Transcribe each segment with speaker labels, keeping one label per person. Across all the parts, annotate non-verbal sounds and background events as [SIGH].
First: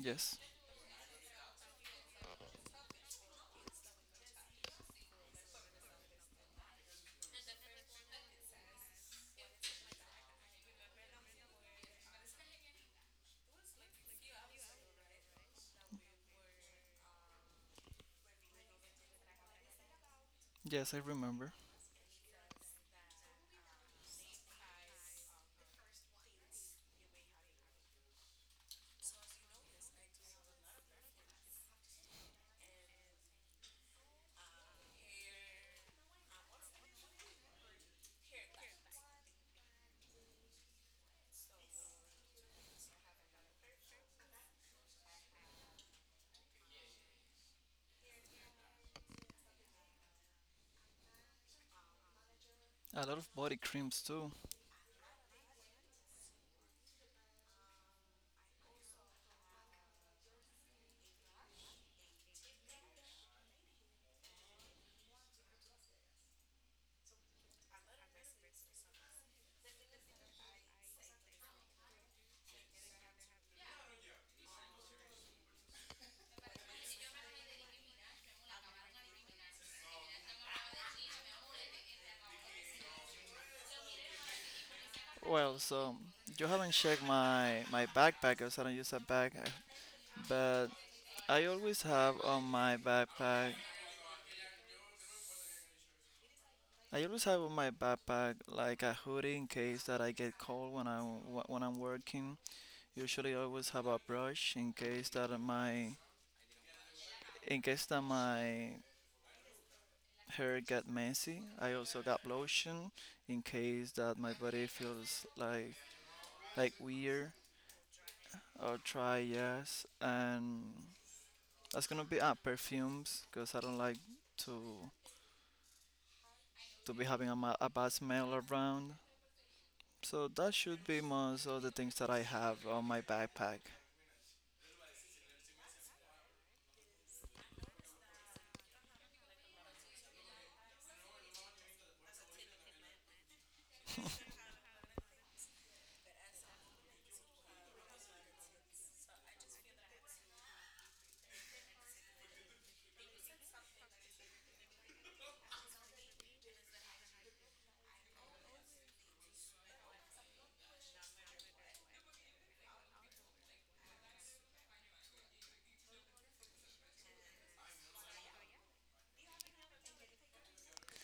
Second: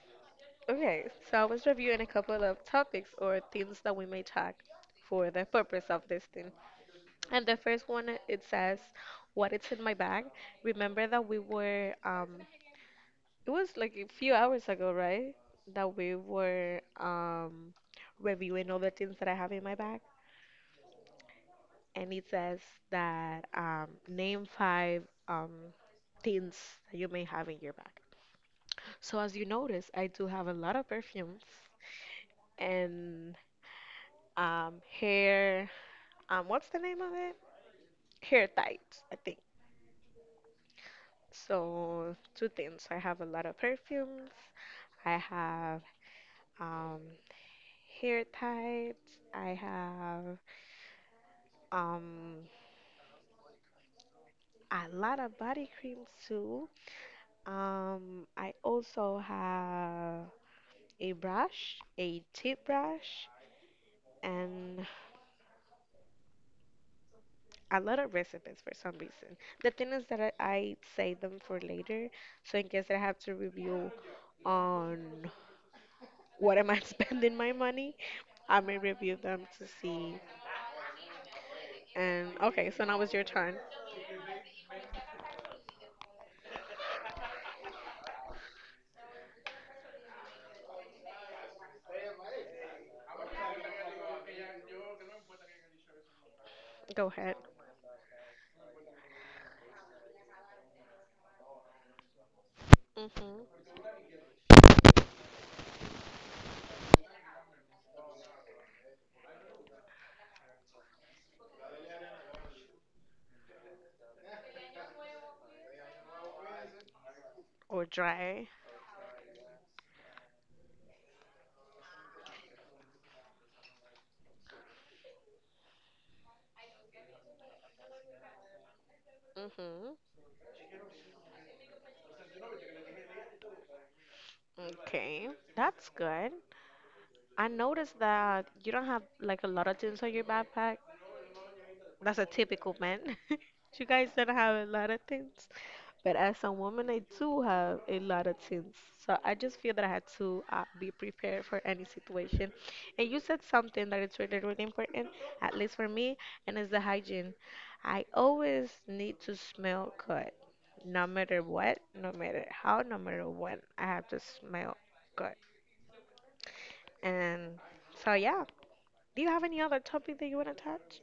Speaker 1: Yes,
Speaker 2: Okay, so I was reviewing a couple of topics or themes that we may talk for the purpose of this thing. And the first one, it says, what is in my bag? Remember that it was like a few hours ago, right? That we were, reviewing all the things that I have in my bag.
Speaker 1: yes, I remember.
Speaker 2: And it says that, name five things that you may have in your bag. So as you notice, I do have a lot of perfumes and, um, hair. What's the name of it? Hair tights, I think. So two things. I have a lot of perfumes. I have, um, hair tights. I have, um,
Speaker 1: A lot of body creams too.
Speaker 2: a lot of body creams too. I also have a brush, a tip brush, and a lot of recipes for some reason. The thing is that I save them for later, so in case I have to review on what am I [LAUGHS] spending my money, I may review them to see. And okay, so now it's your turn.
Speaker 1: Well, so you haven't checked my backpack because I don't use a bag, but I always have on my backpack. I
Speaker 2: Go
Speaker 1: always
Speaker 2: ahead.
Speaker 1: have on my backpack like a hoodie in case that I get cold when I when I'm working. Usually,
Speaker 2: Mhm.
Speaker 1: I always have a brush in case that my in case that my hair get messy. I also got lotion in case that my body feels like weird.
Speaker 2: Or dry.
Speaker 1: I'll try, yes. And that's gonna be perfumes, because I don't like to to be having a, a bad smell around.
Speaker 2: Mhm.
Speaker 1: So that should be most of the things that I have on my backpack.
Speaker 2: Okay, that's good. I noticed that you don't have like a lot of things on your backpack. That's a typical man. [LAUGHS] You guys don't have a lot of things. But as a woman, I do have a lot of things. So I just feel that I had to, be prepared for any situation. And you said something that is really, really important, at least for me, and it's the hygiene. I always need to smell good, no matter what, no matter how, no matter when. I have to smell good. And so, yeah. Do you have any other topic that you want to touch?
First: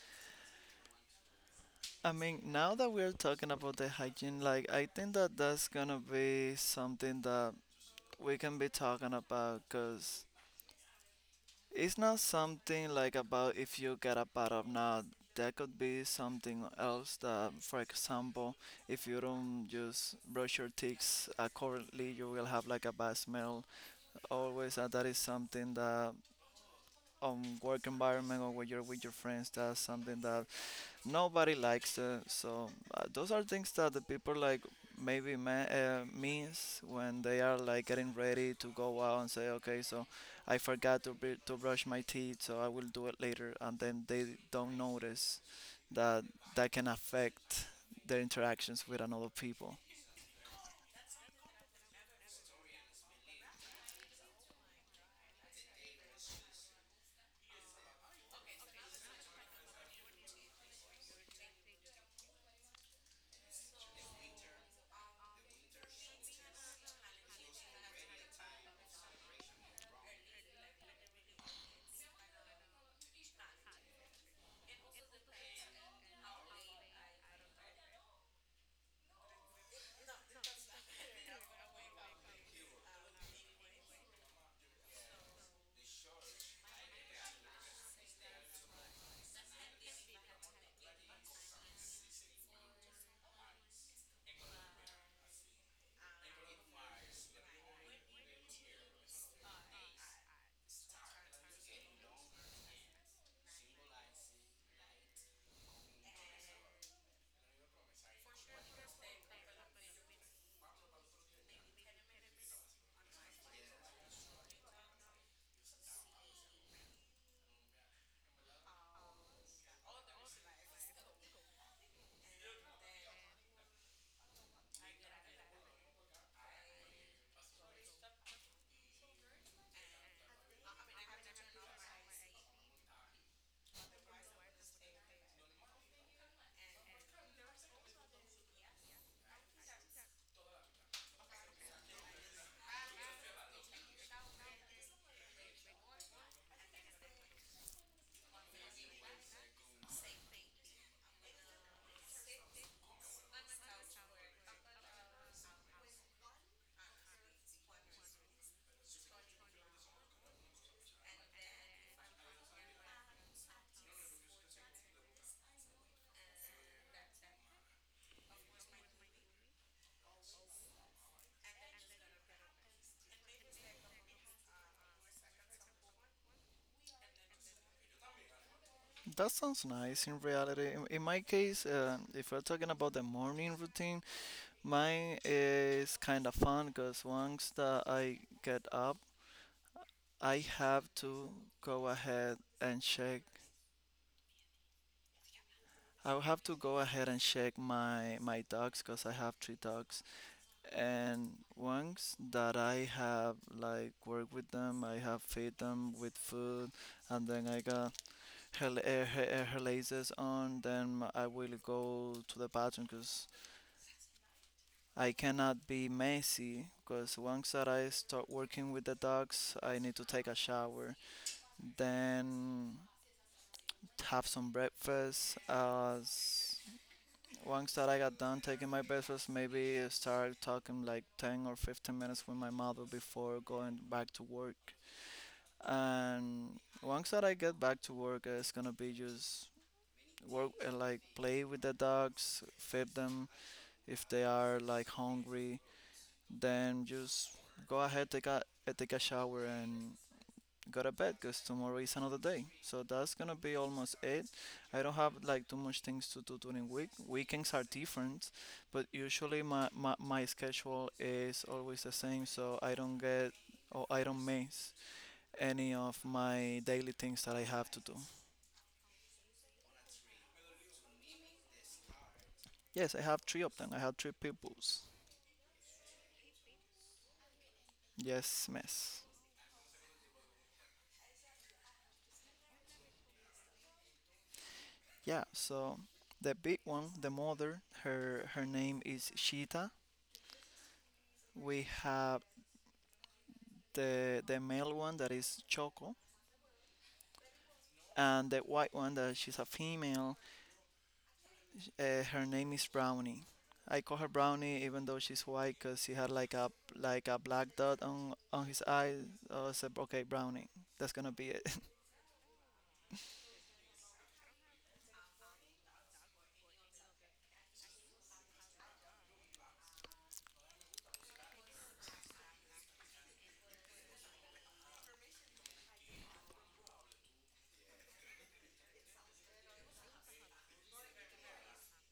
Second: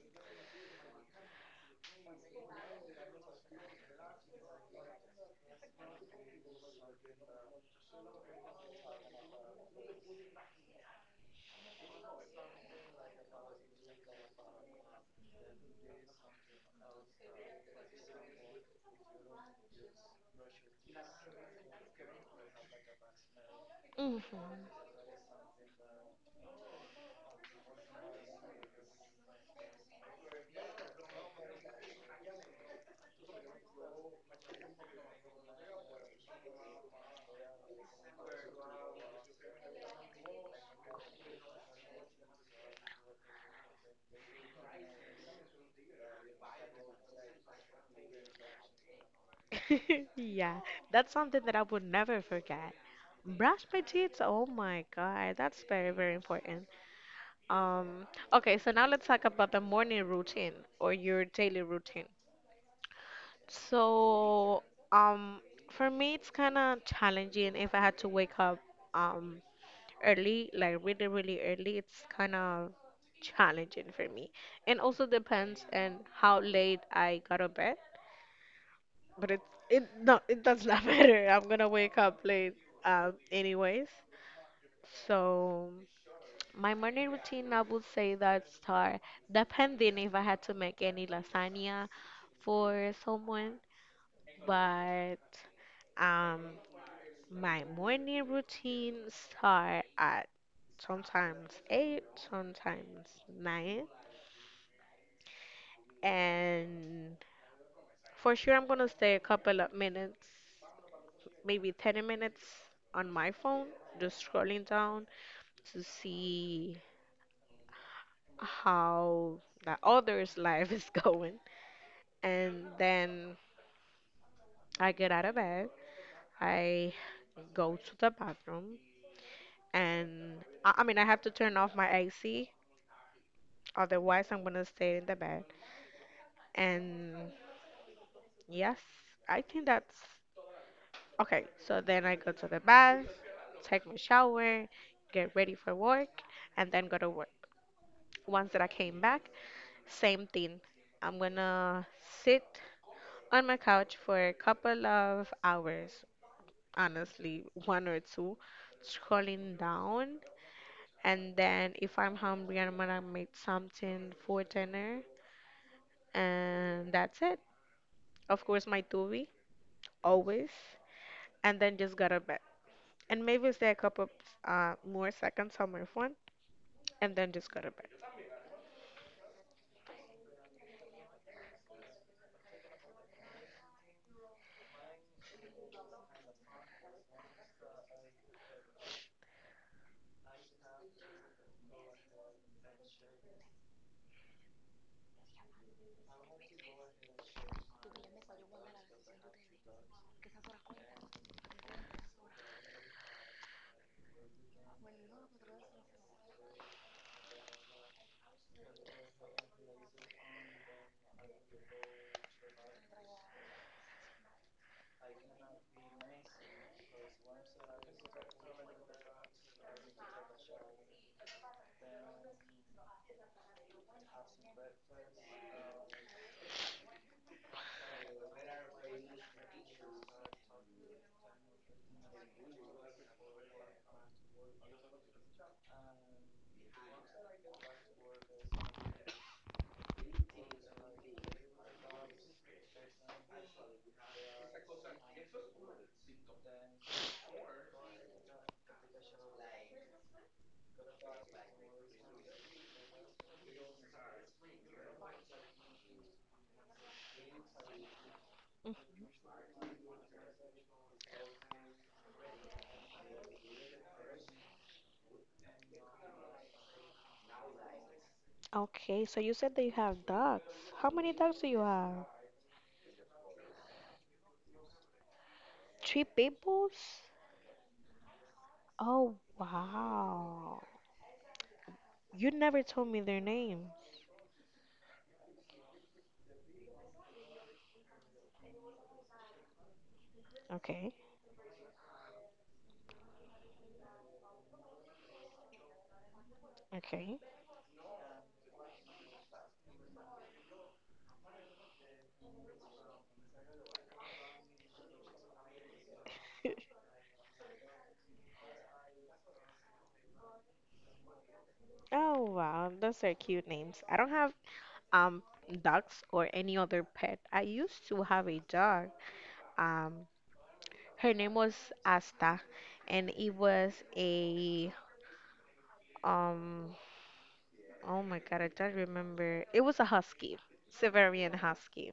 Speaker 1: I mean, now that we're talking about the hygiene, like I think that that's gonna be something that we can be talking about, because it's not something like about if you get a bad or not. That could be something else that, for example, if you don't just brush your teeth accurately, you will have like a bad smell.
Speaker 2: Hmm.
Speaker 1: Always, that is something that on work environment or when you're with your friends, that's something that nobody likes it. So those are things that the people like maybe means when they are like getting ready to go out and say, okay, so I forgot to to brush my teeth, so I will do it later, and then they don't notice that that can affect their interactions with another people.
Speaker 2: [LAUGHS] Yeah, that's something that I would never forget. Brush my teeth. Oh my God, that's very, very important. Okay, so now let's talk about the morning routine or your daily routine. So, um, for me, it's kind of challenging if I had to wake up um early, like really, really early. It's kind of challenging for me. And also depends on how late I got to bed. But it no, it does not [LAUGHS] matter. I'm gonna wake up late, anyways. So my morning routine, I would say, that start depending if I had to make any lasagna for someone. But, um my morning routine start at sometimes 8, sometimes 9. And for sure I'm gonna stay a couple of minutes, maybe 10 minutes, on my phone, just scrolling down to see how the other's [LAUGHS] life is going. And then I get out of bed, I go to the bathroom, and I mean, I have to turn off my AC, otherwise, I'm gonna stay in the bed. And yes, I think that's okay. So then I go to the bath, take my shower, get ready for work, and then go to work. Once that I came back, same thing. I'm gonna sit on my couch for a couple of hours, honestly, one or two, scrolling down. And then if I'm hungry, I'm gonna make something for dinner. And that's it. Of course, my tubby, always. And then just go to bed. And maybe stay a couple, more seconds on my phone, and then just go to bed.
Speaker 1: That sounds nice in reality. In my case, if we're talking about the morning routine, mine is kind of fun because once that I get up, I have to go ahead and check. I will have to go ahead and check my dogs because I have three dogs. And once that I have like worked with them, I have fed them with food, and then I got her laces on. Then I will go to the bathroom because I cannot be messy. Because once that I start working with the dogs, I need to take a shower. Then have some breakfast. Once that I got done taking my breakfast, maybe start talking like 10 or 15 minutes with my mother before going back to work. And once that I get back to work, it's gonna be just work like play with the dogs, feed them if they are like hungry. Then just go ahead take a take a shower and go to bed because tomorrow is another day. So that's gonna be almost it. I don't have like too much things to do during week. Weekends are different,
Speaker 2: Mm,
Speaker 1: but usually my schedule is always the same, so I don't get or I don't miss any of my daily things that I have to do.
Speaker 2: okay, so you said that you have dogs. How many dogs do you have?
Speaker 1: Yes, I have three of them. I have three peoples.
Speaker 2: Three people's?
Speaker 1: Yes, miss.
Speaker 2: Oh, wow. You never told me their names.
Speaker 1: Yeah, so the big one, the mother, her name is Shita.
Speaker 2: Okay.
Speaker 1: We have the male one that is Choco,
Speaker 2: Okay.
Speaker 1: and the white one that she's a female. Her name is Brownie. I call her Brownie even though she's white because she had like a black dot on his eye. So I said, okay, Brownie, that's gonna be it.
Speaker 2: Oh, wow. Those are cute names. I don't have um dogs or any other pet. I used to have a dog. Um, Her name was Asta, and it was a um. Oh my God, I don't remember. It was a husky, Siberian husky.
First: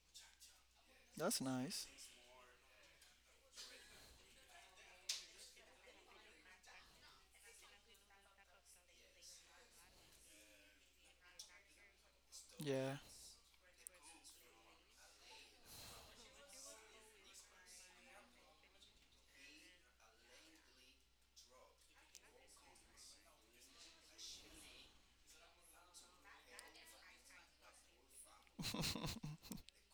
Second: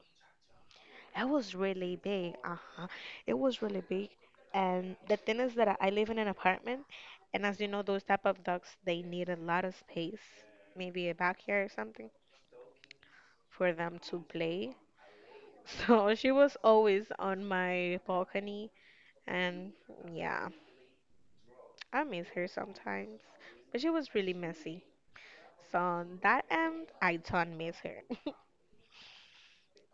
Speaker 1: [LAUGHS]
Speaker 2: It
Speaker 1: That's
Speaker 2: was
Speaker 1: nice.
Speaker 2: really big. Uh-huh. It was really big. And the thing is that I live in an apartment, and as you know, those type of dogs, they need a lot of space, maybe a backyard or something,
Speaker 1: Yeah.
Speaker 2: for them to play. [LAUGHS] So she was always on my balcony, and yeah, I miss her sometimes. But she was really messy. So on that end, I don't miss her. [LAUGHS]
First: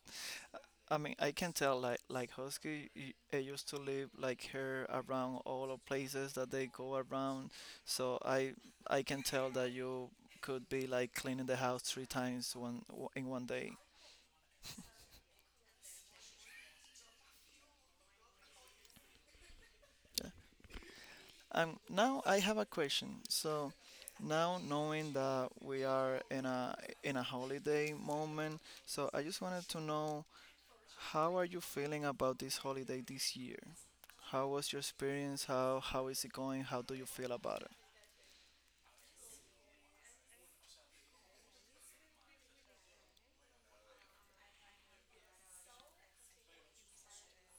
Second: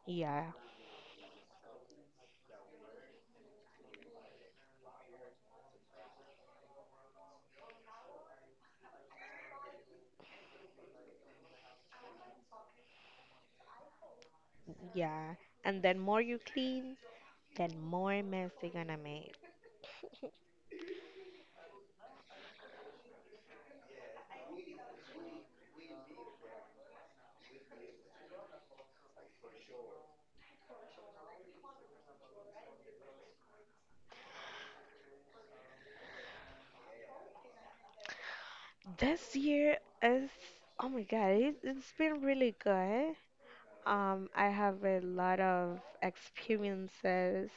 Speaker 2: Yeah,
Speaker 1: I mean, I can tell like husky I used to live like her around all the places that they go around, so I can tell that you could be like cleaning the house three times one in one day.
Speaker 2: yeah. And then more you clean, then more mess they're gonna make.
Speaker 1: Now I have a question. So now knowing that we are in a holiday moment, so I just wanted to know how are you feeling about this holiday this year? How was your experience? How is it going? How do you feel about it?
Speaker 2: This year is, oh my God, it's been really good. I have a lot of experiences,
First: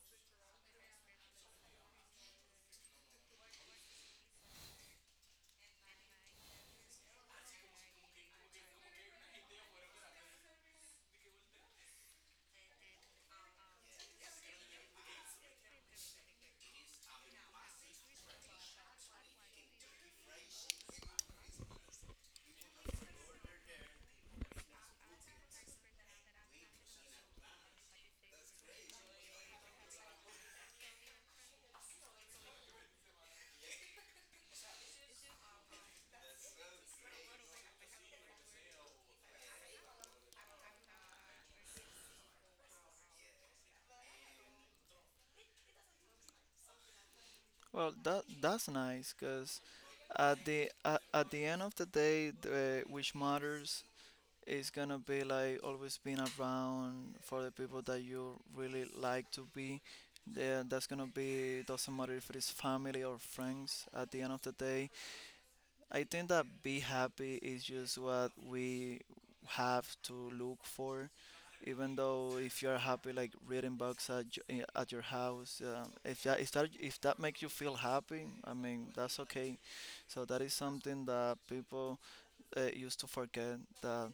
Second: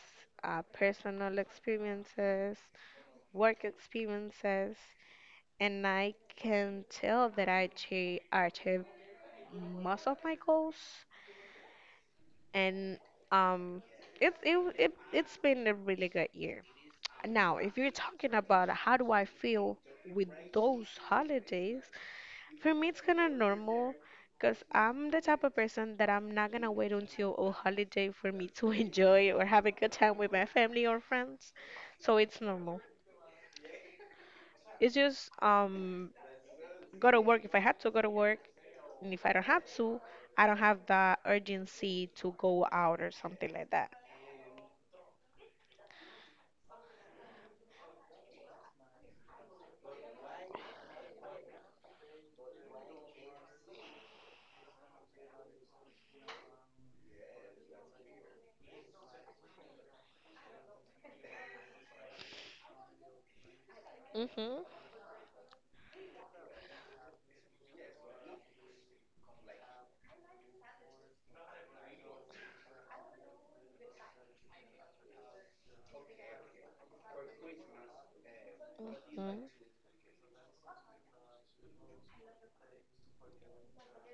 Speaker 2: personal experiences, work experiences, and I can tell that I achieved most of my goals. And, um, it's been a really good year. Now, if you're talking about how do I feel with those holidays, for me, it's kind of normal because I'm the type of person that I'm not gonna wait until a holiday for me to [LAUGHS] enjoy or have a good time with my family or friends. So it's normal. It's just, go to work if I have to go to work, and if I don't have to, I don't have the urgency to go out or something like that.
Speaker 1: Well, that that's nice because at the end of the day, the, which matters, it's gonna be like always being around for the people that you really like to be. Yeah, that's gonna be doesn't matter if it's family or friends. At the end of the
Speaker 2: Mhm.
Speaker 1: day, I think that be happy is just what we have to look for. Even though if you're happy like reading books at at your house, if that makes you feel happy, I mean that's
Speaker 2: Mhm.
Speaker 1: okay. So that is something that people used to forget that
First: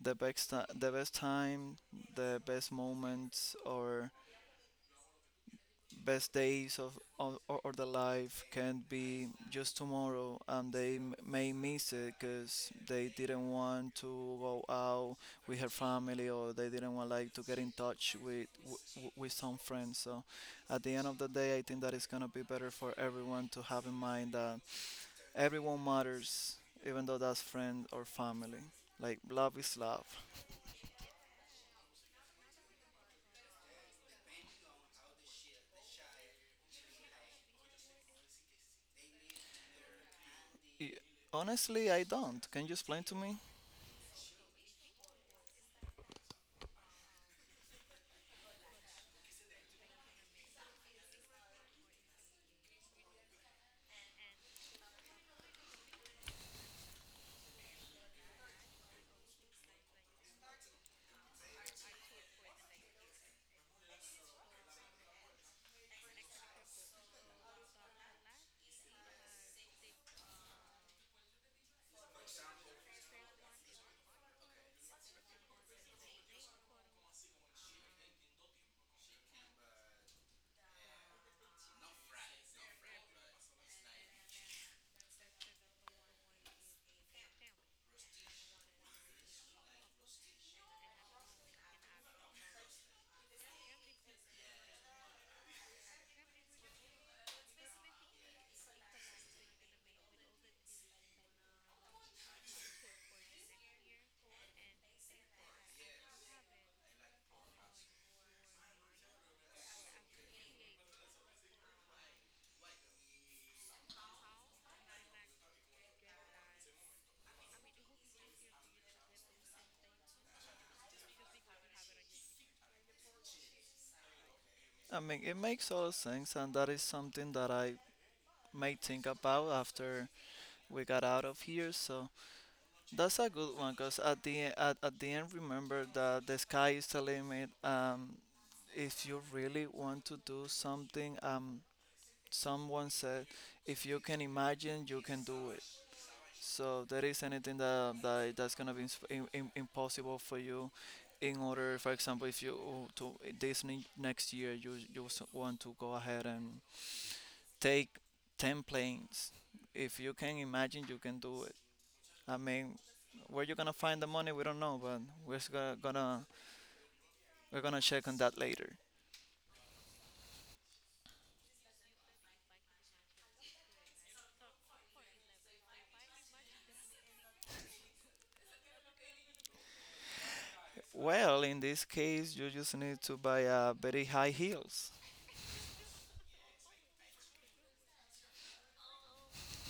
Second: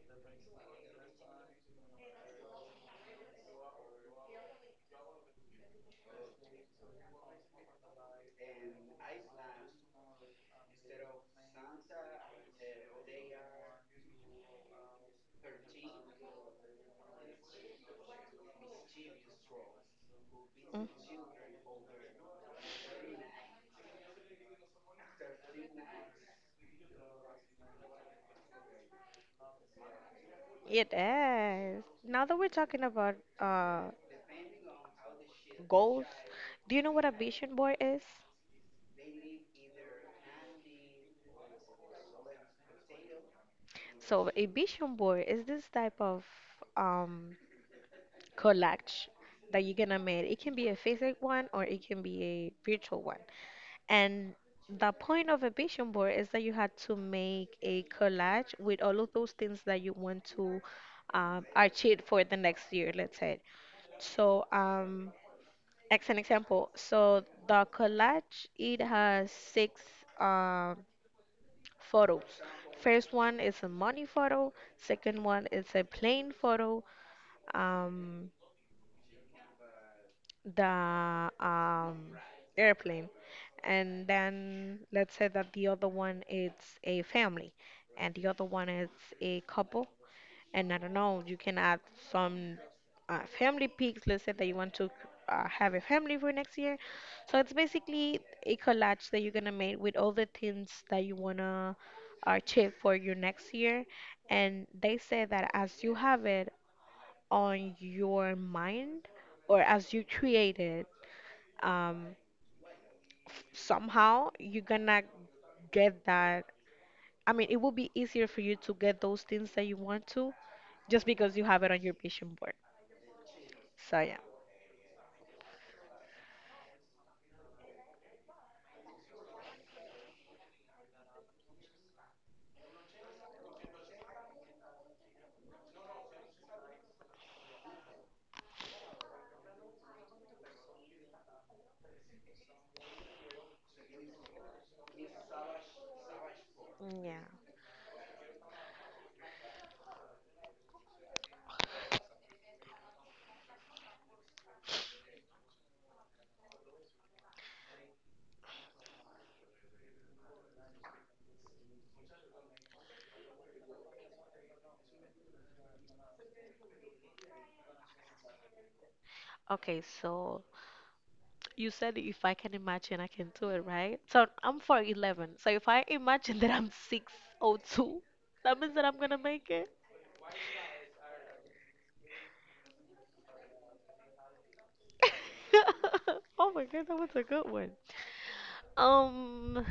Speaker 1: the best time, the best moments, or best days of or the life can be just tomorrow, and they may miss it because they didn't want to go out with her family, or they didn't want like to get in touch with some friends. So, at
Speaker 2: Mm.
Speaker 1: the end of the day, I think that it's gonna be better for everyone to have in mind that everyone matters, even though that's friend or family. Like love is love.
Speaker 2: It is. Now that we're talking about, goals, do you know what a vision board is?
Speaker 1: Y- Honestly, I don't. Can you explain to me?
Speaker 2: So a vision board is this type of, um, collage that you're gonna make. It can be a physical one or it can be a virtual one. And the point of a vision board is that you had to make a collage with all of those things that you want to, achieve for the next year, let's say. So, as an example, so the collage it has six. Um, photos. First one is a money photo, second one is a plane photo, um, the, airplane. And then let's say that the other one is a family and the other one is a couple. And I don't know, you can add some, family pics. Let's say that you want to, have a family for next year. So it's basically a collage that you're gonna make with all the things that you wanna achieve for your next year. And they say that as you have it, on your mind or as you create it, um, somehow you're gonna get that. I mean, it will be easier for you to get those things that you want to just because you have it on your vision board. So, yeah.
Speaker 1: I mean, it makes all sense, and that is something that I may think about after we got out of here. So that's a good one, because at at the end, remember that the sky is the limit. If you really want to do something, someone said, if you can imagine, you can do it. So there is
Speaker 2: Yeah.
Speaker 1: anything that, that's gonna be impossible for you, in order, for example, if you this next year you want to go ahead and take ten planes. If you can imagine, you can do it. I mean, where you gonna find the money, we don't know, but we're s- gonna gonna- we're gonna check on that later.
Speaker 2: Okay, so you said if I can imagine, I can do it, right? So I'm 4'11. So if I imagine that I'm 6'02, that means that I'm gonna make it.
Speaker 1: Well, in this case, you just need to buy very high heels.
Speaker 2: [LAUGHS] Oh my God, that was a good one. Um,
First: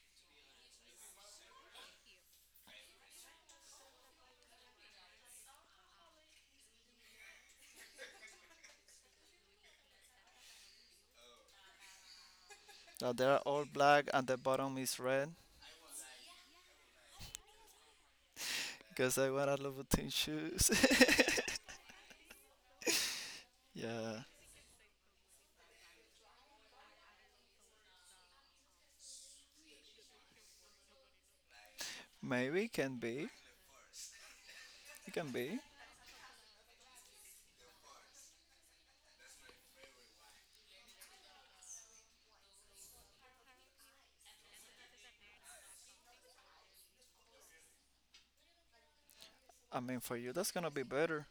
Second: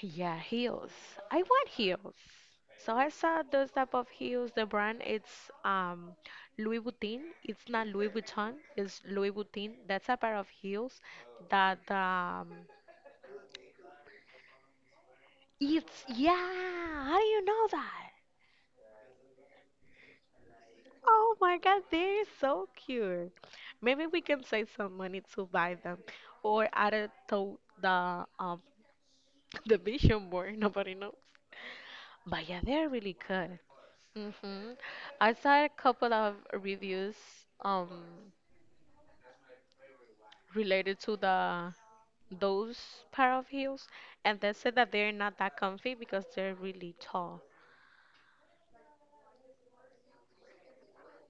Speaker 2: Yeah, heels. I want heels. So I saw those type of heels. The brand it's, Louis Vuitton. It's not Louis Vuitton. It's Louis Vuitton. That's a pair of heels that,
Speaker 1: Now they are all black and the bottom is red
Speaker 2: it's, yeah. How do you know that?
Speaker 1: because I wear a Louboutin shoes. [LAUGHS]
Speaker 2: Oh my God, they're so cute. Maybe we
Speaker 1: Yeah,
Speaker 2: can save some money to buy them or add it to the [LAUGHS] the vision board. [LAUGHS] Nobody knows. But yeah,
Speaker 1: maybe it
Speaker 2: they're
Speaker 1: can
Speaker 2: really
Speaker 1: be.
Speaker 2: good. hmm
Speaker 1: It can
Speaker 2: I
Speaker 1: be.
Speaker 2: saw a couple of reviews, um related to the those pair of heels, and they said that they're not that comfy because they're really tall.
Speaker 1: I mean, for you, that's gonna be better.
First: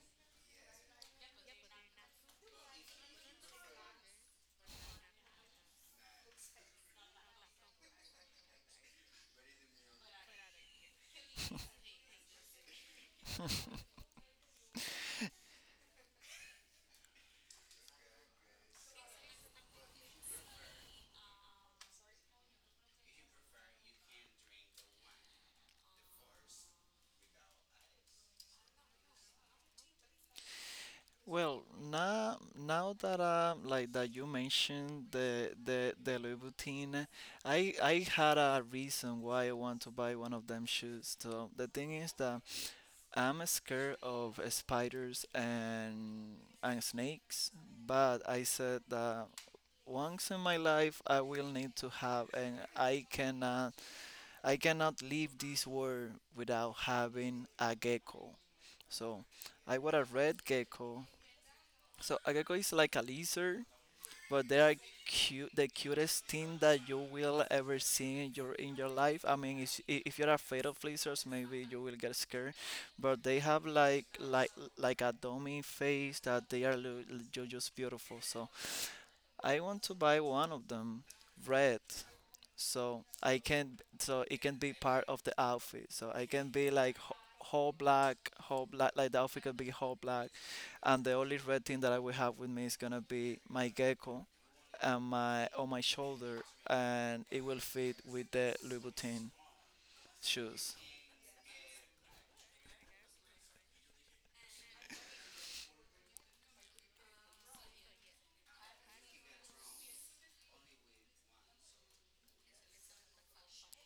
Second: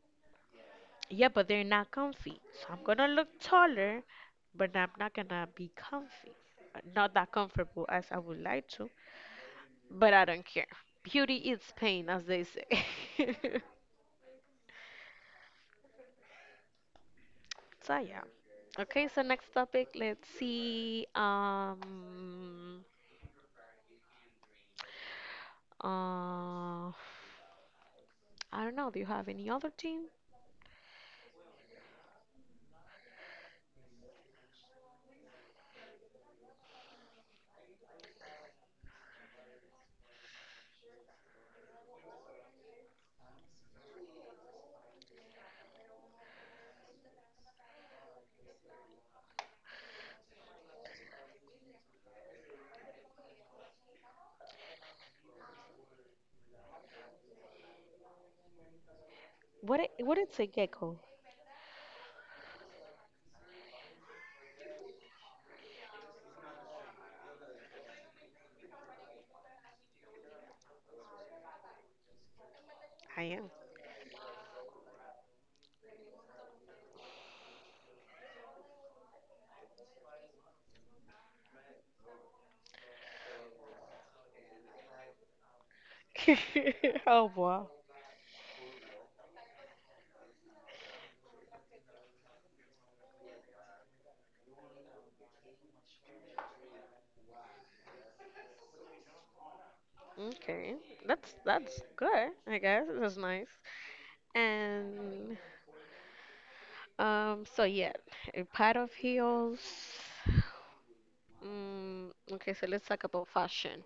Speaker 2: Yeah, but they're not comfy. So I'm gonna look taller, but I'm not gonna be comfy. Not that comfortable as I would like to, but I don't care. Beauty is pain, as they say. [LAUGHS] So yeah. Okay, so next topic, let's see. Uh, I don't know. Do you have any other team?
Speaker 1: Well, now that like that you mentioned the Louis Vuitton, I had a reason why I want to buy one of them shoes. So the thing is that I'm scared of spiders and snakes, but I said that once in my life I will need to have, and I cannot leave this world without having a gecko. So I
Speaker 2: What
Speaker 1: want a
Speaker 2: what is a
Speaker 1: red
Speaker 2: gecko?
Speaker 1: gecko. So a gecko is like a lizard, but they are cute, the cutest thing that you will ever see in your life. I mean, if you're afraid of lizards, maybe you will get scared,
Speaker 2: I
Speaker 1: but they
Speaker 2: am.
Speaker 1: have like a dummy face that they are just beautiful. So I want to buy one of them, red, so I can so it can be part of the outfit. So I can be like
Speaker 2: [LAUGHS] Oh wow.
Speaker 1: whole black, whole black. Like the outfit can be whole black, and the only red thing that I will have with me is gonna be my gecko, and my on my shoulder, and it will fit with the Louboutin shoes.
Speaker 2: Okay, that's good. I guess that's nice. And, so yeah, a pair of heels. Mm, okay, so let's talk about fashion.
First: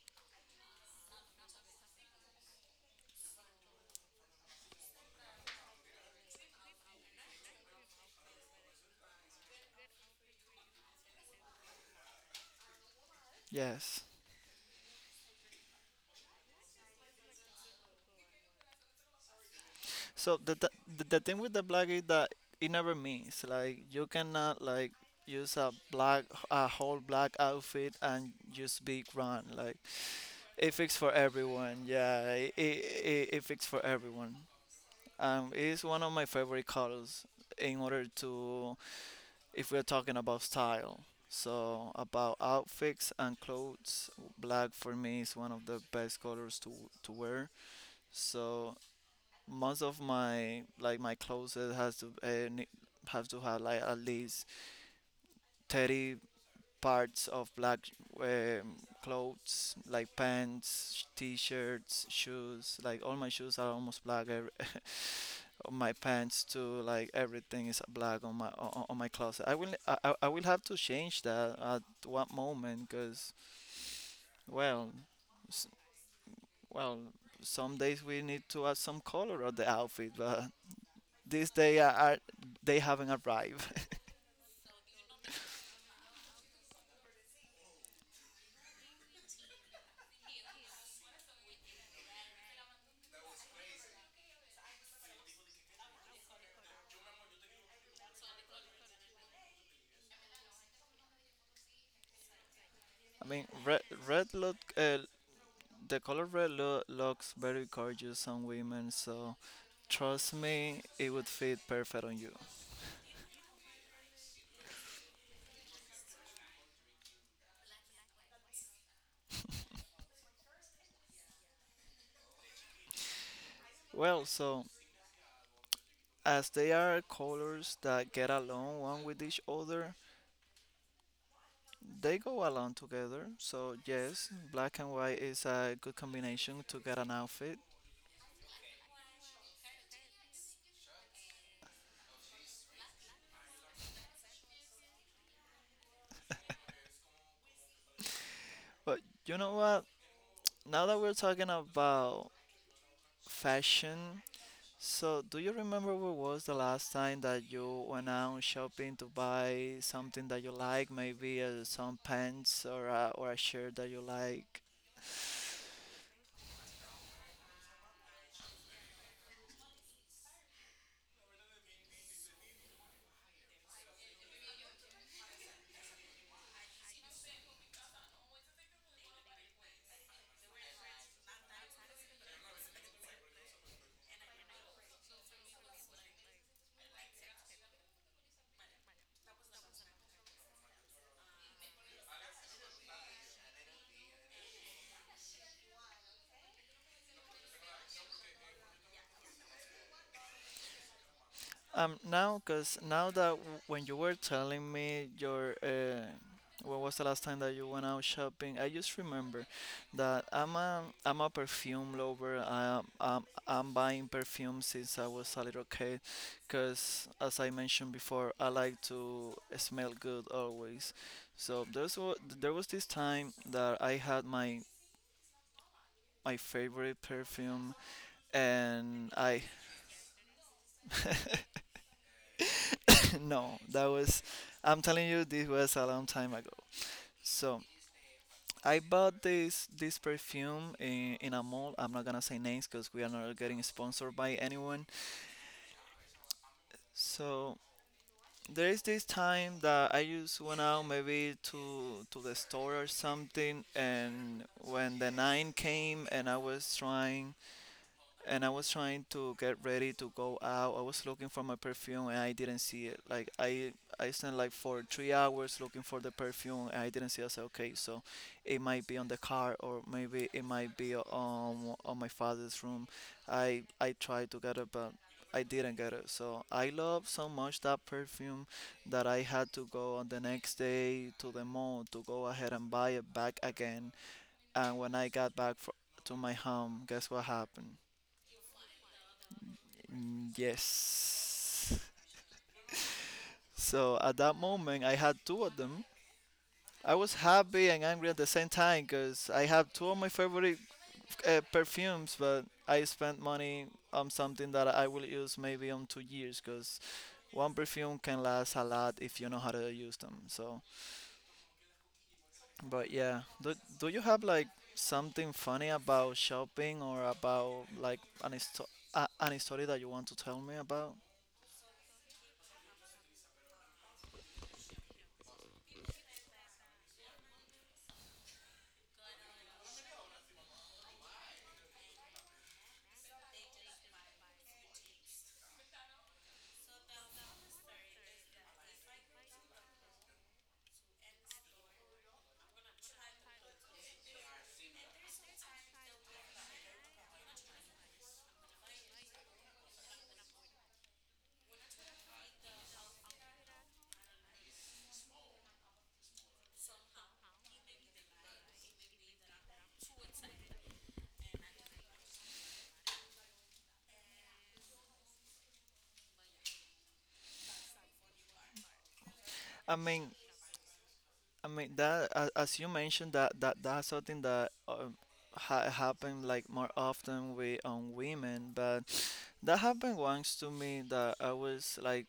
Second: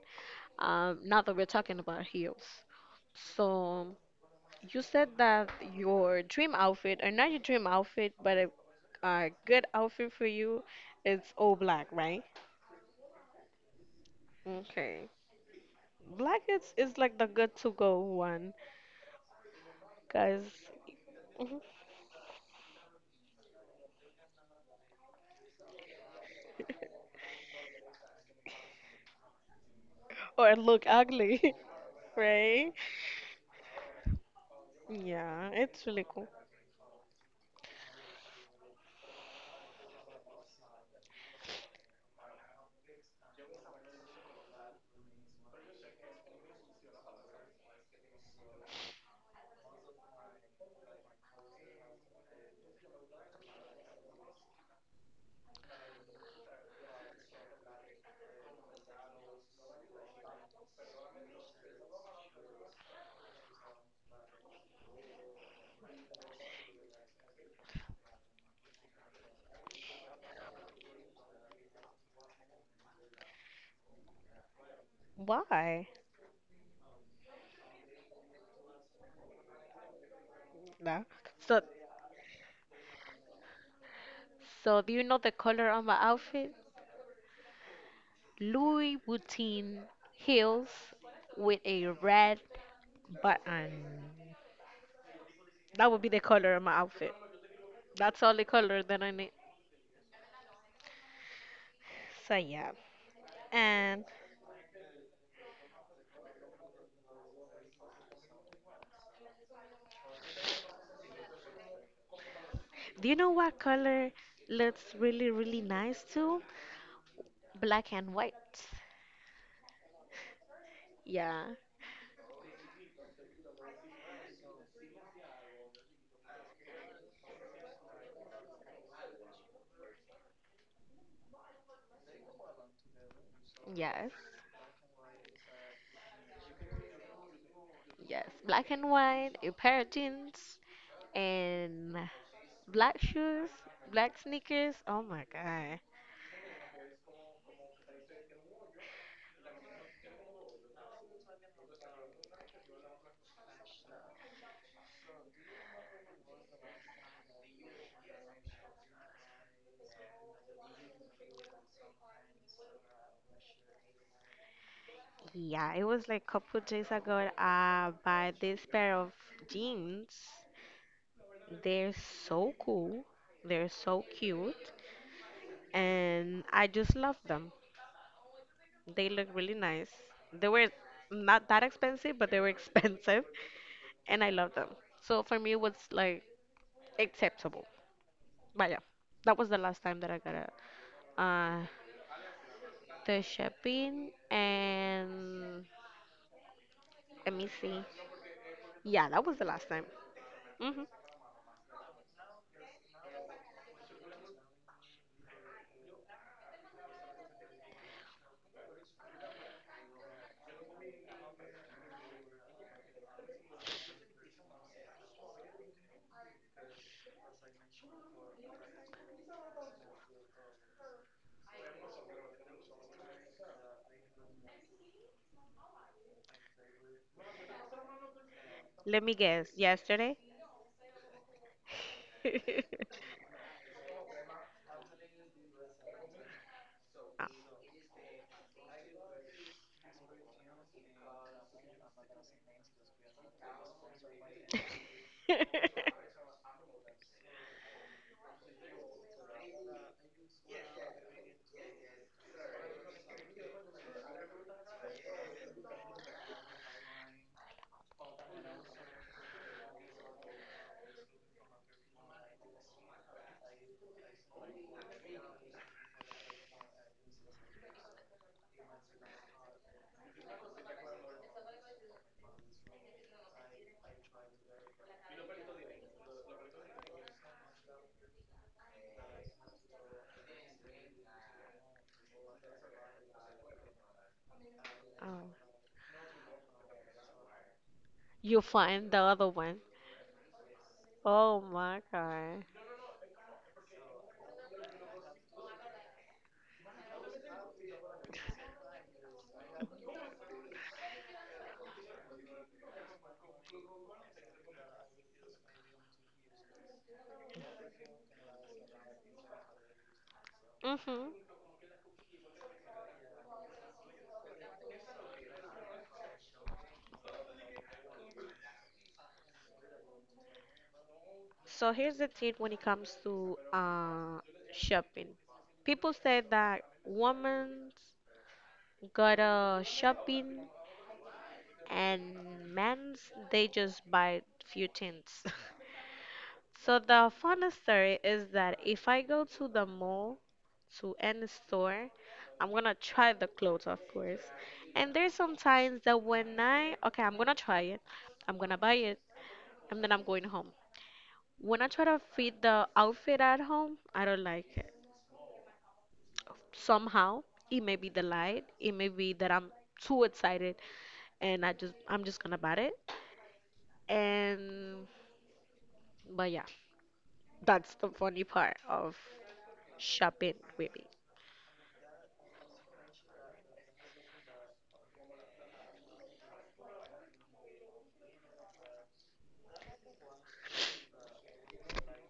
Speaker 2: Now that we're talking about heels, so you said that your dream outfit, or not your dream outfit, but a good outfit for you, is all black, right?
Speaker 1: Yes.
Speaker 2: Okay. Black is like the good to go one,
Speaker 1: So
Speaker 2: cause.
Speaker 1: the thing with
Speaker 2: Mhm.
Speaker 1: the black is that it never means like you cannot like use a black a whole black outfit and just be grand like
Speaker 2: Or it
Speaker 1: it
Speaker 2: look
Speaker 1: fits for
Speaker 2: ugly,
Speaker 1: everyone.
Speaker 2: [LAUGHS]
Speaker 1: Yeah,
Speaker 2: right?
Speaker 1: it fits for everyone.
Speaker 2: Yeah,
Speaker 1: It is
Speaker 2: it's
Speaker 1: one
Speaker 2: really
Speaker 1: of
Speaker 2: cool.
Speaker 1: my favorite colors in order to, if we're talking about style. So about outfits and clothes, black for me is one of the best colors to wear. So most of my like my clothes has to have to have like at least 30 parts of black um, clothes, like pants, t-shirts, shoes. Like all my shoes are almost black. Every, [LAUGHS] my pants too. Like everything is black on on my closet. I will have to change that at one moment because well, s-
Speaker 2: Why?
Speaker 1: well, some days we need to add some color on the outfit, but
Speaker 2: Nah.
Speaker 1: this
Speaker 2: So,
Speaker 1: day are they haven't arrived. [LAUGHS]
Speaker 2: do you know the color on my outfit? Louis Vuitton heels with a red button. That would be the color of my outfit. That's all the color that I need. So yeah.
Speaker 1: I mean,
Speaker 2: And
Speaker 1: red look the color red looks very gorgeous on women, so trust me, it would fit perfect on you.
Speaker 2: do you know what color looks really, really nice too? Black and white. Yeah.
Speaker 1: Well, so as they are colors that get along one with each other, they go along together. So
Speaker 2: Yes,
Speaker 1: yes, black and white is a good combination to get an outfit.
Speaker 2: yes. Black and white, a pair of jeans, and black shoes, black sneakers. Oh my God.
Speaker 1: But you know what? Now that we're talking about fashion, so, do you remember what was the last time that you went out shopping to buy something that you like, maybe some pants or a shirt that you like?
Speaker 2: Yeah, it was like a couple days ago. I buy this pair of jeans. They're so cool. They're so cute. And I just love them. They look really nice. They were not that expensive, but they were [LAUGHS] expensive. And I love them. So for me, it was like acceptable. But yeah, that was the last time that I got a uh, the shopping, and let me see. Yeah, that was the last time. hmm
Speaker 1: Now, because now that when you were telling me your when was the last time that you went out shopping, I just remember that I'm a perfume lover. I'm buying perfume since I was a little kid, because as I mentioned before, I like to smell good always. So there was this time that I had my favorite perfume,
Speaker 2: Let
Speaker 1: and
Speaker 2: me
Speaker 1: I.
Speaker 2: guess. Yesterday?
Speaker 1: [LAUGHS]
Speaker 2: [LAUGHS]
Speaker 1: [LAUGHS] No, that was. I'm telling you, this was a long time ago.
Speaker 2: Oh.
Speaker 1: So I bought this perfume in a mall. I'm not gonna say names because we are not getting sponsored by anyone.
Speaker 2: [LAUGHS]
Speaker 1: So there is this time that I just went out maybe to the store or something, and when the nine came and I was trying to get ready to go out. I was looking for my perfume and I didn't see it. Like I spent like for 3 hours looking for the perfume and I didn't see it. I said, okay, so it might be on the car or maybe it might be on my father's room. I tried to get it, but I didn't get it. So I love so much that perfume that I had to go on the next day to the mall to go ahead and buy it back again. And when I
Speaker 2: Oh.
Speaker 1: got back fr to my home, guess what happened?
Speaker 2: You find the other one.
Speaker 1: Mm,
Speaker 2: Oh
Speaker 1: yes.
Speaker 2: my God.
Speaker 1: So at that moment, I had two of them. I was happy and angry at the same time because I have two of my favorite perfumes, but I spent money on something that I will use maybe on 2 years, because one perfume can last a lot if you know how to use them. So,
Speaker 2: hmm
Speaker 1: but yeah, do you have like something funny about shopping or about like an story that you want to tell me about?
Speaker 2: So here's the thing when it comes to, shopping. People say that women's gotta shopping and men's they just buy few things. [LAUGHS] So the funny story is that if I go to the mall, to any store, I'm gonna try the clothes, of course. And there's some times that when I, okay, I'm gonna try it, I'm gonna buy it, and then I'm going home. When I try to fit the outfit at home, I don't like it. Somehow, it may be the light, it may be that I'm too excited, and I'm just gonna buy it. And, but yeah, that's the funny part of
Speaker 1: I mean,
Speaker 2: shopping with.
Speaker 1: I mean that as you mentioned, that that's something that ha happened like more often with on women, but that happened once to me. That I was like,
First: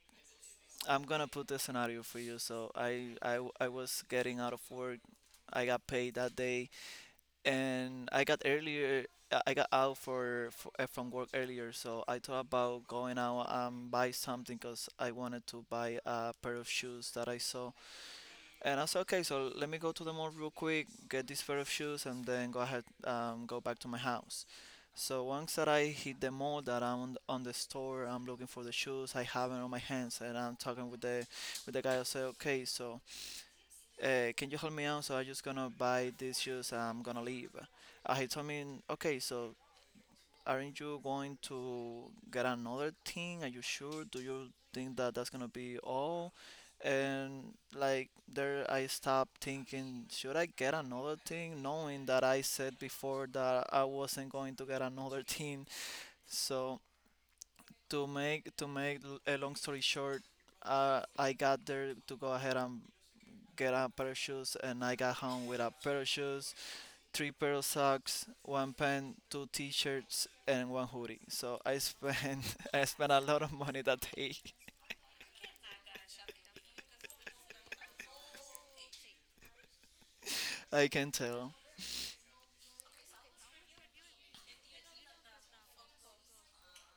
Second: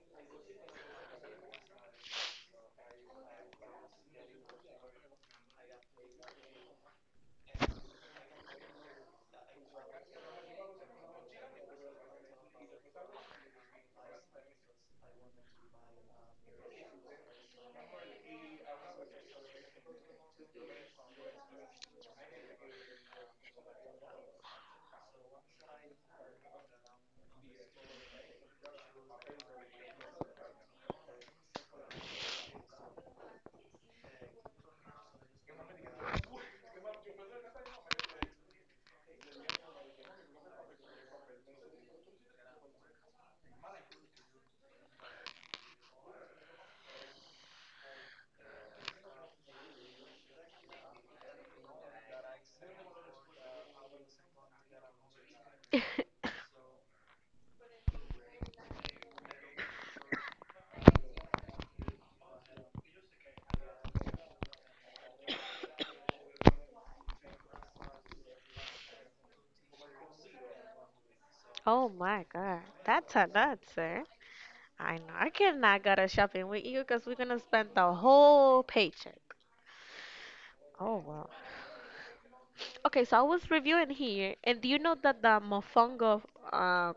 Speaker 1: I'm gonna put the scenario for you. So I was getting out of work. I got paid that day, and I got earlier. I got out for, from work earlier, so I thought about going out and buy something because I wanted to buy a pair of shoes that I saw. And I said, okay, so let me go to the mall real quick, get this pair of shoes, and then go ahead, go back to my house. So once that I hit the mall, that I'm on the store, I'm looking for the shoes. I have it on my hands, and I'm talking with the guy. I say, okay, so can you help me out? So I'm just gonna buy these shoes. I'm gonna leave. He told me, okay, so aren't you going to get another thing? Are you sure? Do you think that that's gonna be all? And like there, I stopped thinking, should I get another thing, knowing that I said before that I wasn't going to get another [LAUGHS] thing. So to make a long story short, I got there to go ahead and get a pair of shoes, and I got home with a pair of shoes, three pair of socks, one pen, two t-shirts, and one hoodie. So I
Speaker 2: Oh my
Speaker 1: spent
Speaker 2: God,
Speaker 1: [LAUGHS] I spent
Speaker 2: that's
Speaker 1: a
Speaker 2: a
Speaker 1: lot of
Speaker 2: nuts,
Speaker 1: money that
Speaker 2: sir.
Speaker 1: day.
Speaker 2: I know. I cannot go to shopping with you because we're gonna spend the whole paycheck.
Speaker 1: [LAUGHS] I
Speaker 2: Oh
Speaker 1: can
Speaker 2: wow.
Speaker 1: tell.
Speaker 2: Okay, so I was reviewing here, and do you know that the mofongo, um,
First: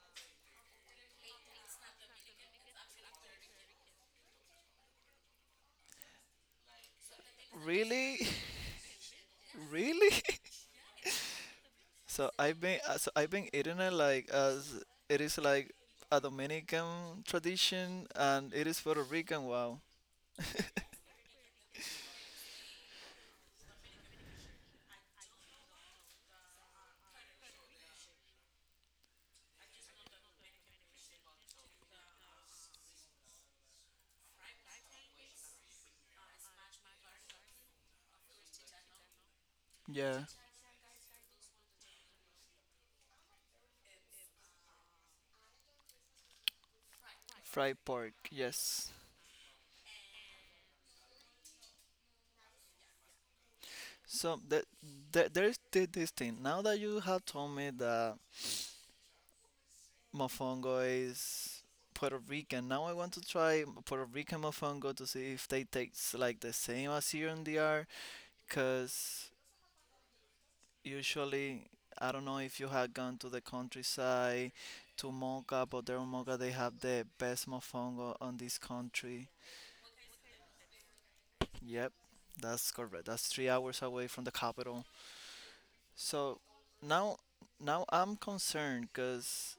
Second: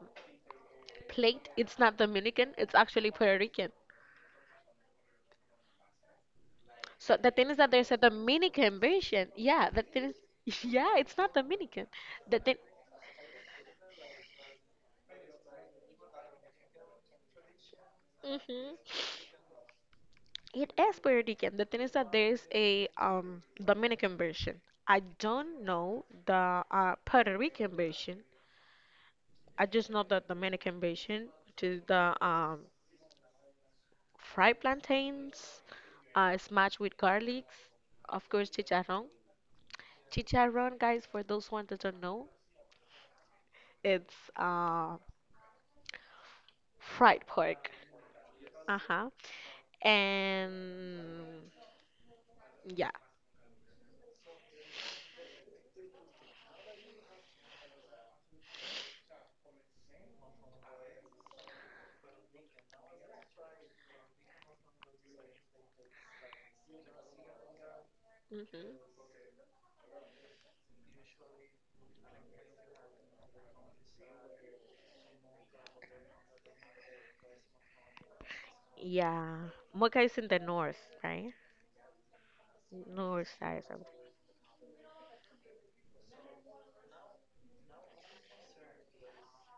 Speaker 2: plate? It's not Dominican. It's actually Puerto Rican. So the thing is that there's a
Speaker 1: Really,
Speaker 2: Dominican version. Yeah,
Speaker 1: [LAUGHS]
Speaker 2: the thing
Speaker 1: really. [LAUGHS]
Speaker 2: is, [LAUGHS] yeah, it's not Dominican. The thing.
Speaker 1: So I've been eating it like as it is like a Dominican tradition, and it
Speaker 2: hmm
Speaker 1: is Puerto Rican. Wow.
Speaker 2: It is Puerto Rican. The thing is that there's a, Dominican version. I don't know the, Puerto Rican version. I just know the Dominican version, which is the, fried plantains, smashed with garlics, of course chicharrón.
Speaker 1: Yeah,
Speaker 2: Chicharrón, guys, for those ones that don't know, it's, fried pork.
Speaker 1: fried pork. Yes.
Speaker 2: Uh-huh. And yeah.
Speaker 1: So that there's this thing. Now that you have told me that mofongo is Puerto Rican. Now I want to try Puerto Rican mofongo to see if they taste like the same as here in the R.
Speaker 2: hmm
Speaker 1: Because usually, I don't know if you have gone to the countryside to Moca, but there in Moca they have the best mofongo on this country.
Speaker 2: Yeah. Mocha is in the north, right?
Speaker 1: Yep, that's correct. That's
Speaker 2: North
Speaker 1: three
Speaker 2: side
Speaker 1: hours away from the capital. So now, now I'm concerned because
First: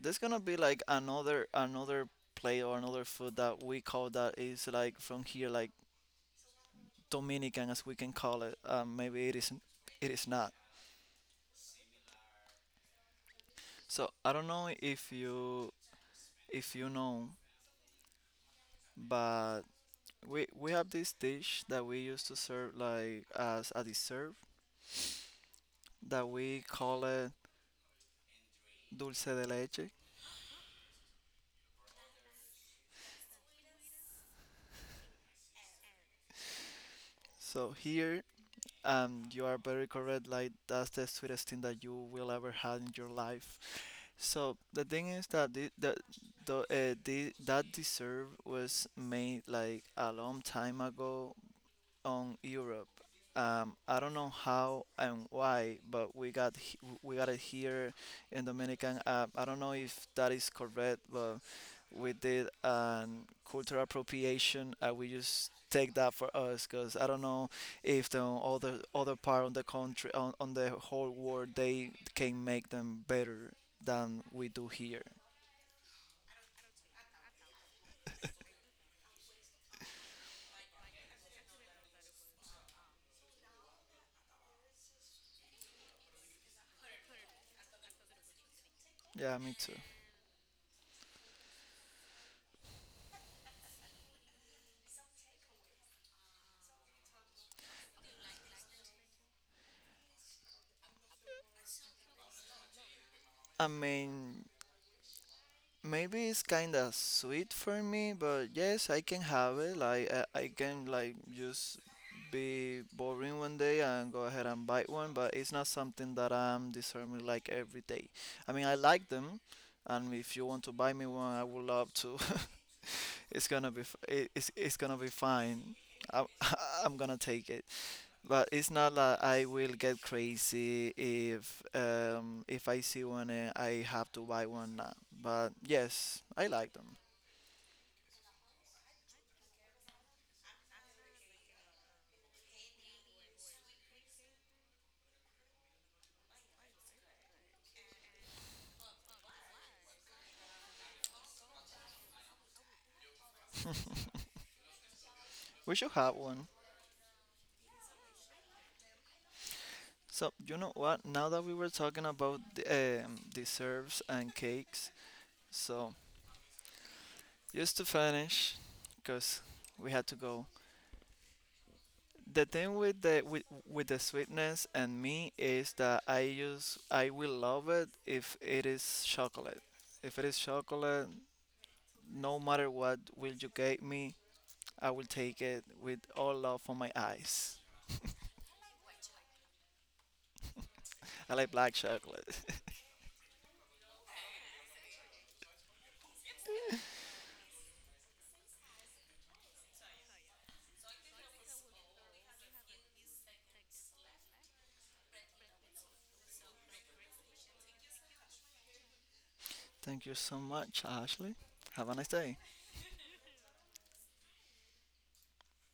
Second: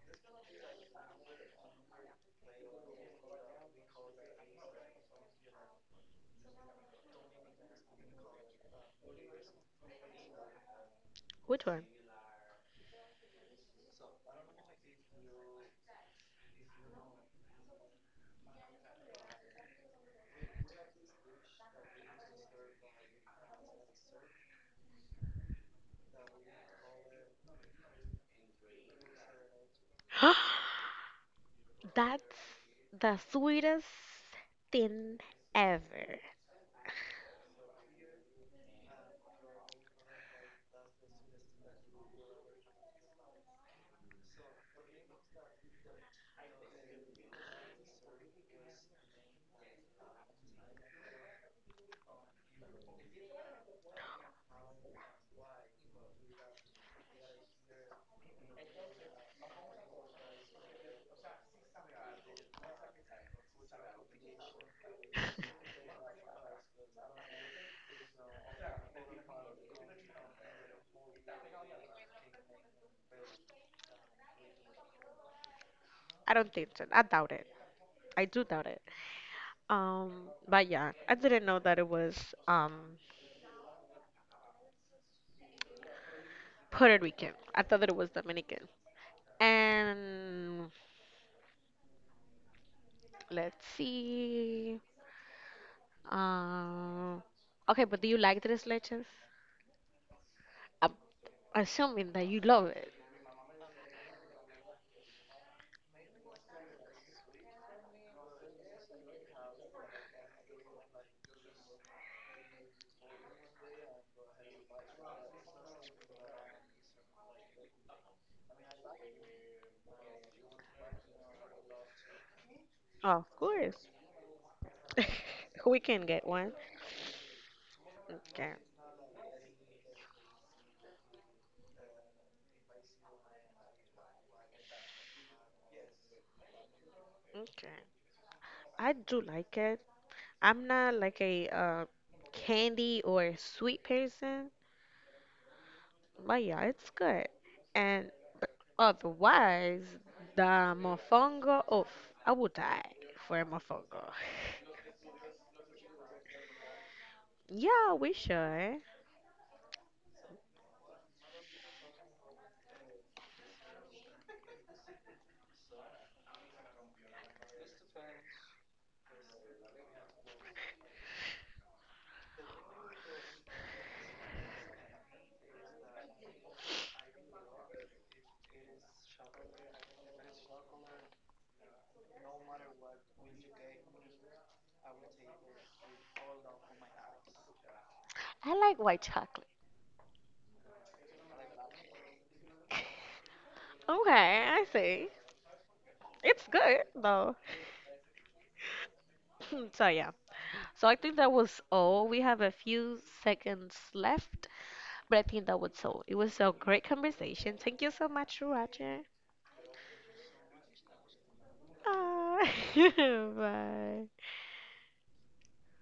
Speaker 1: there's gonna be like another plate or another food that we call that is like from here, like Dominican, as we can call it. Maybe it is, it is not.
Speaker 2: Which one?
Speaker 1: So I don't know if you know, but we have this dish that we used to serve like as a dessert that we call it dulce de leche.
Speaker 2: [GASPS] That's the sweetest thing ever.
Speaker 1: So here, you are very correct. Like, that's the sweetest thing that you will ever have in your life. So the thing is that the that deserve was made like a long time ago on Europe. I don't know how and why, but we got it here in Dominican. I don't know if that is correct, but we did cultural appropriation. We just take that for us, because I don't know if the other part of the country, on the whole world, they can make them better than we do here.
Speaker 2: I don't think so. I doubt it. I do doubt it. Um, but yeah, I didn't know that it was, um Puerto Rican. I thought that it was Dominican.
Speaker 1: Yeah, me too.
Speaker 2: And let's see. Um, okay, but do you like tres leches? I'm assuming that you love it.
Speaker 1: I mean, maybe it's kind of sweet for me, but yes, I can have it. Like I can like just be boring one day and go ahead and bite one, but it's not something that I'm discerning like every day. I mean, I like them, and if you want to buy me one, I would love to. [LAUGHS]
Speaker 2: Of
Speaker 1: It's gonna be
Speaker 2: course.
Speaker 1: it's gonna be
Speaker 2: [LAUGHS]
Speaker 1: fine.
Speaker 2: We can
Speaker 1: I,
Speaker 2: get one.
Speaker 1: [LAUGHS] I'm gonna take it. But
Speaker 2: Okay.
Speaker 1: it's not like I will get crazy if I see one and I have to buy one now. But yes, I like them.
Speaker 2: Okay. I do like it. I'm not like a, candy or sweet person, but yeah, it's good. And otherwise, the mofongo, oof, I would die for a mofongo. [LAUGHS]
Speaker 1: We should have one.
Speaker 2: Yeah, we should. I
Speaker 1: So you know what? Now that we were talking about the, desserts and cakes, so just to finish, because we had to go. The thing with the sweetness and me is that I will love it if it is chocolate. If it is chocolate, no matter what will you give me, I will take it with all love for my eyes.
Speaker 2: like white chocolate.
Speaker 1: I like black chocolate. [LAUGHS]
Speaker 2: [LAUGHS] Okay, I see. It's good though. [LAUGHS] [CLEARS THROAT] So yeah. So I think that was all. We have a few seconds left, but I think that was all. It was a great conversation. Thank you so much, Roger.
Speaker 1: Thank you so much, Ashley. Have a nice day.
Speaker 2: Ah, [LAUGHS] bye.